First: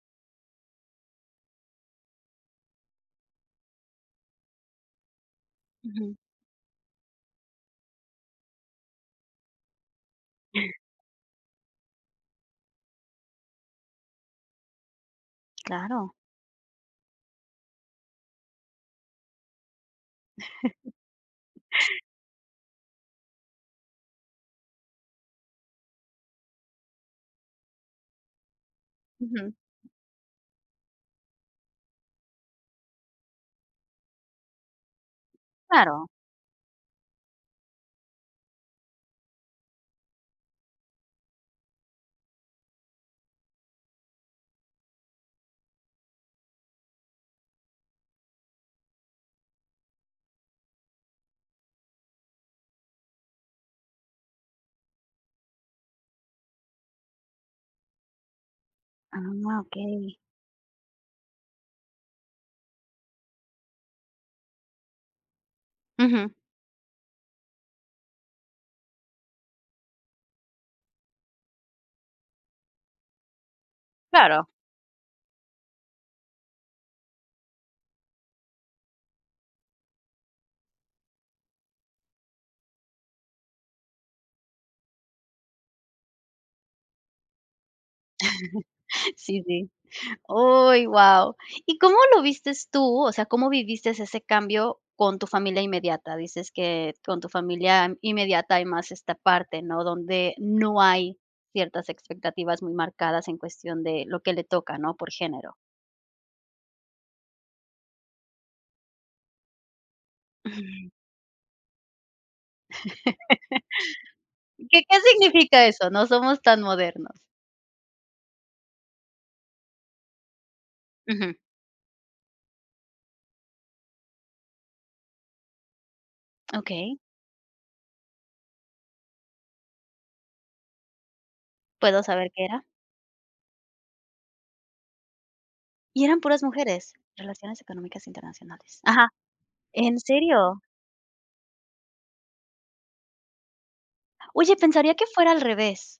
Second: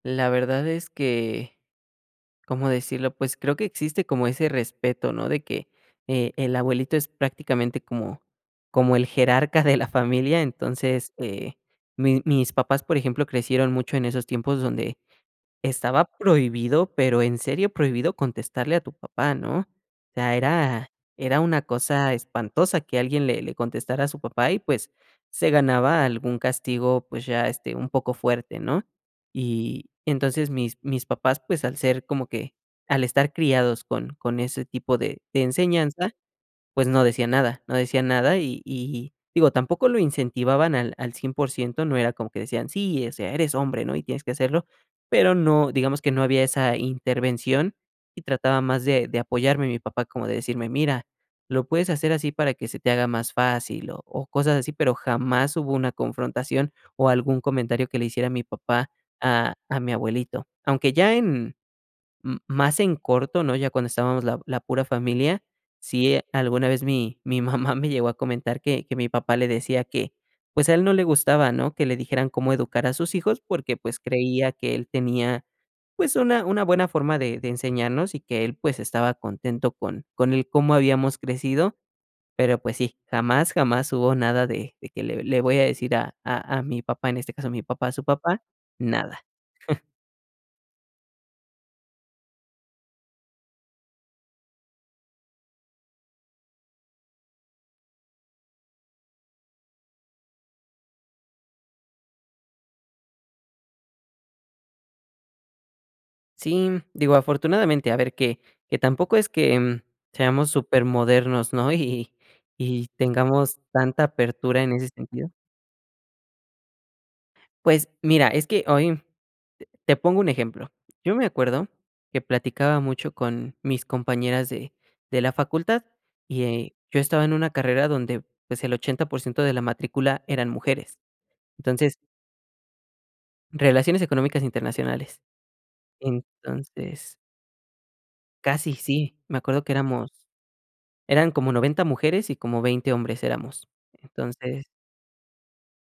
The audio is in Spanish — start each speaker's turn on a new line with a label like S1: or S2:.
S1: La verdad es que, ¿cómo decirlo? Pues creo que existe como ese respeto, ¿no?, de que,
S2: Ujú.
S1: eh, el abuelito es prácticamente como como el jerarca de la familia. Entonces, eh, mi mis papás, por ejemplo, crecieron mucho en esos tiempos donde estaba
S2: Claro.
S1: prohibido, pero en serio prohibido, contestarle a tu papá, ¿no? O sea, era era una cosa espantosa que alguien le le contestara a su papá y, pues se ganaba algún castigo, pues ya, este, un poco fuerte, ¿no?
S2: Ujú.
S1: Y entonces, mis mis papás, pues, al ser como que al estar criados con con ese tipo de de
S2: Claro.
S1: enseñanza, pues no decían nada no decían nada y y digo, tampoco lo incentivaban al al 100%, no era como que decían: "Sí, o sea, eres hombre, ¿no? Y tienes que hacerlo". Pero no digamos que no había esa intervención y trataba más de de apoyarme mi papá, como de decirme: "Mira, lo puedes hacer así para que se te haga más fácil", o o cosas así, pero jamás hubo una confrontación o algún comentario que le hiciera mi papá a
S2: Ah,
S1: a mi
S2: okey.
S1: abuelito. Aunque ya en m más en corto, ¿no? Ya cuando estábamos la la pura familia, sí,
S2: Ujú.
S1: alguna vez mi mi mamá me llegó a comentar que que mi papá le decía que, pues a él no le gustaba, ¿no?, que le dijeran cómo educar a sus hijos, porque pues,
S2: Claro.
S1: creía que él tenía, pues una una buena forma de de enseñarnos y que él, pues estaba contento con con el cómo habíamos crecido. Pero pues sí, jamás, jamás hubo nada de de que: "Le le voy a decir a a a mi papá" en este caso mi papá a su papá: "Nada".
S2: Sí, sí. Uy, guau, ¿y cómo lo viste tú? O sea, ¿cómo viviste ese cambio con tu familia inmediata? Dices que con tu familia inmediata hay más esta parte, ¿no?, donde no hay ciertas expectativas muy marcadas en cuestión de lo que le toca, ¿no?, por género.
S1: Sí, digo, afortunadamente, a ver que que tampoco es que, mm, seamos
S2: Ujú.
S1: supermodernos, ¿no? Y y tengamos tanta apertura en
S2: ¿Qué
S1: ese
S2: qué
S1: sentido.
S2: significa eso: "No somos tan modernos"?
S1: Pues mira, es que hoy te te pongo un ejemplo. Yo me
S2: Ujú.
S1: acuerdo que platicaba mucho con mis compañeras de de la facultad y
S2: Okey.
S1: yo estaba en una carrera donde, pues el 80% de la matrícula eran mujeres. Entonces
S2: ¿Puedo saber qué era?
S1: Relaciones económicas internacionales.
S2: ¿Y eran puras mujeres?
S1: Entonces
S2: Relaciones Económicas
S1: Casi
S2: Internacionales. Ajá.
S1: sí, me acuerdo que
S2: ¿En
S1: éramos
S2: serio?
S1: eran como 90 mujeres y como 20 hombres éramos.
S2: Oye,
S1: Entonces
S2: pensaría que fuera al revés.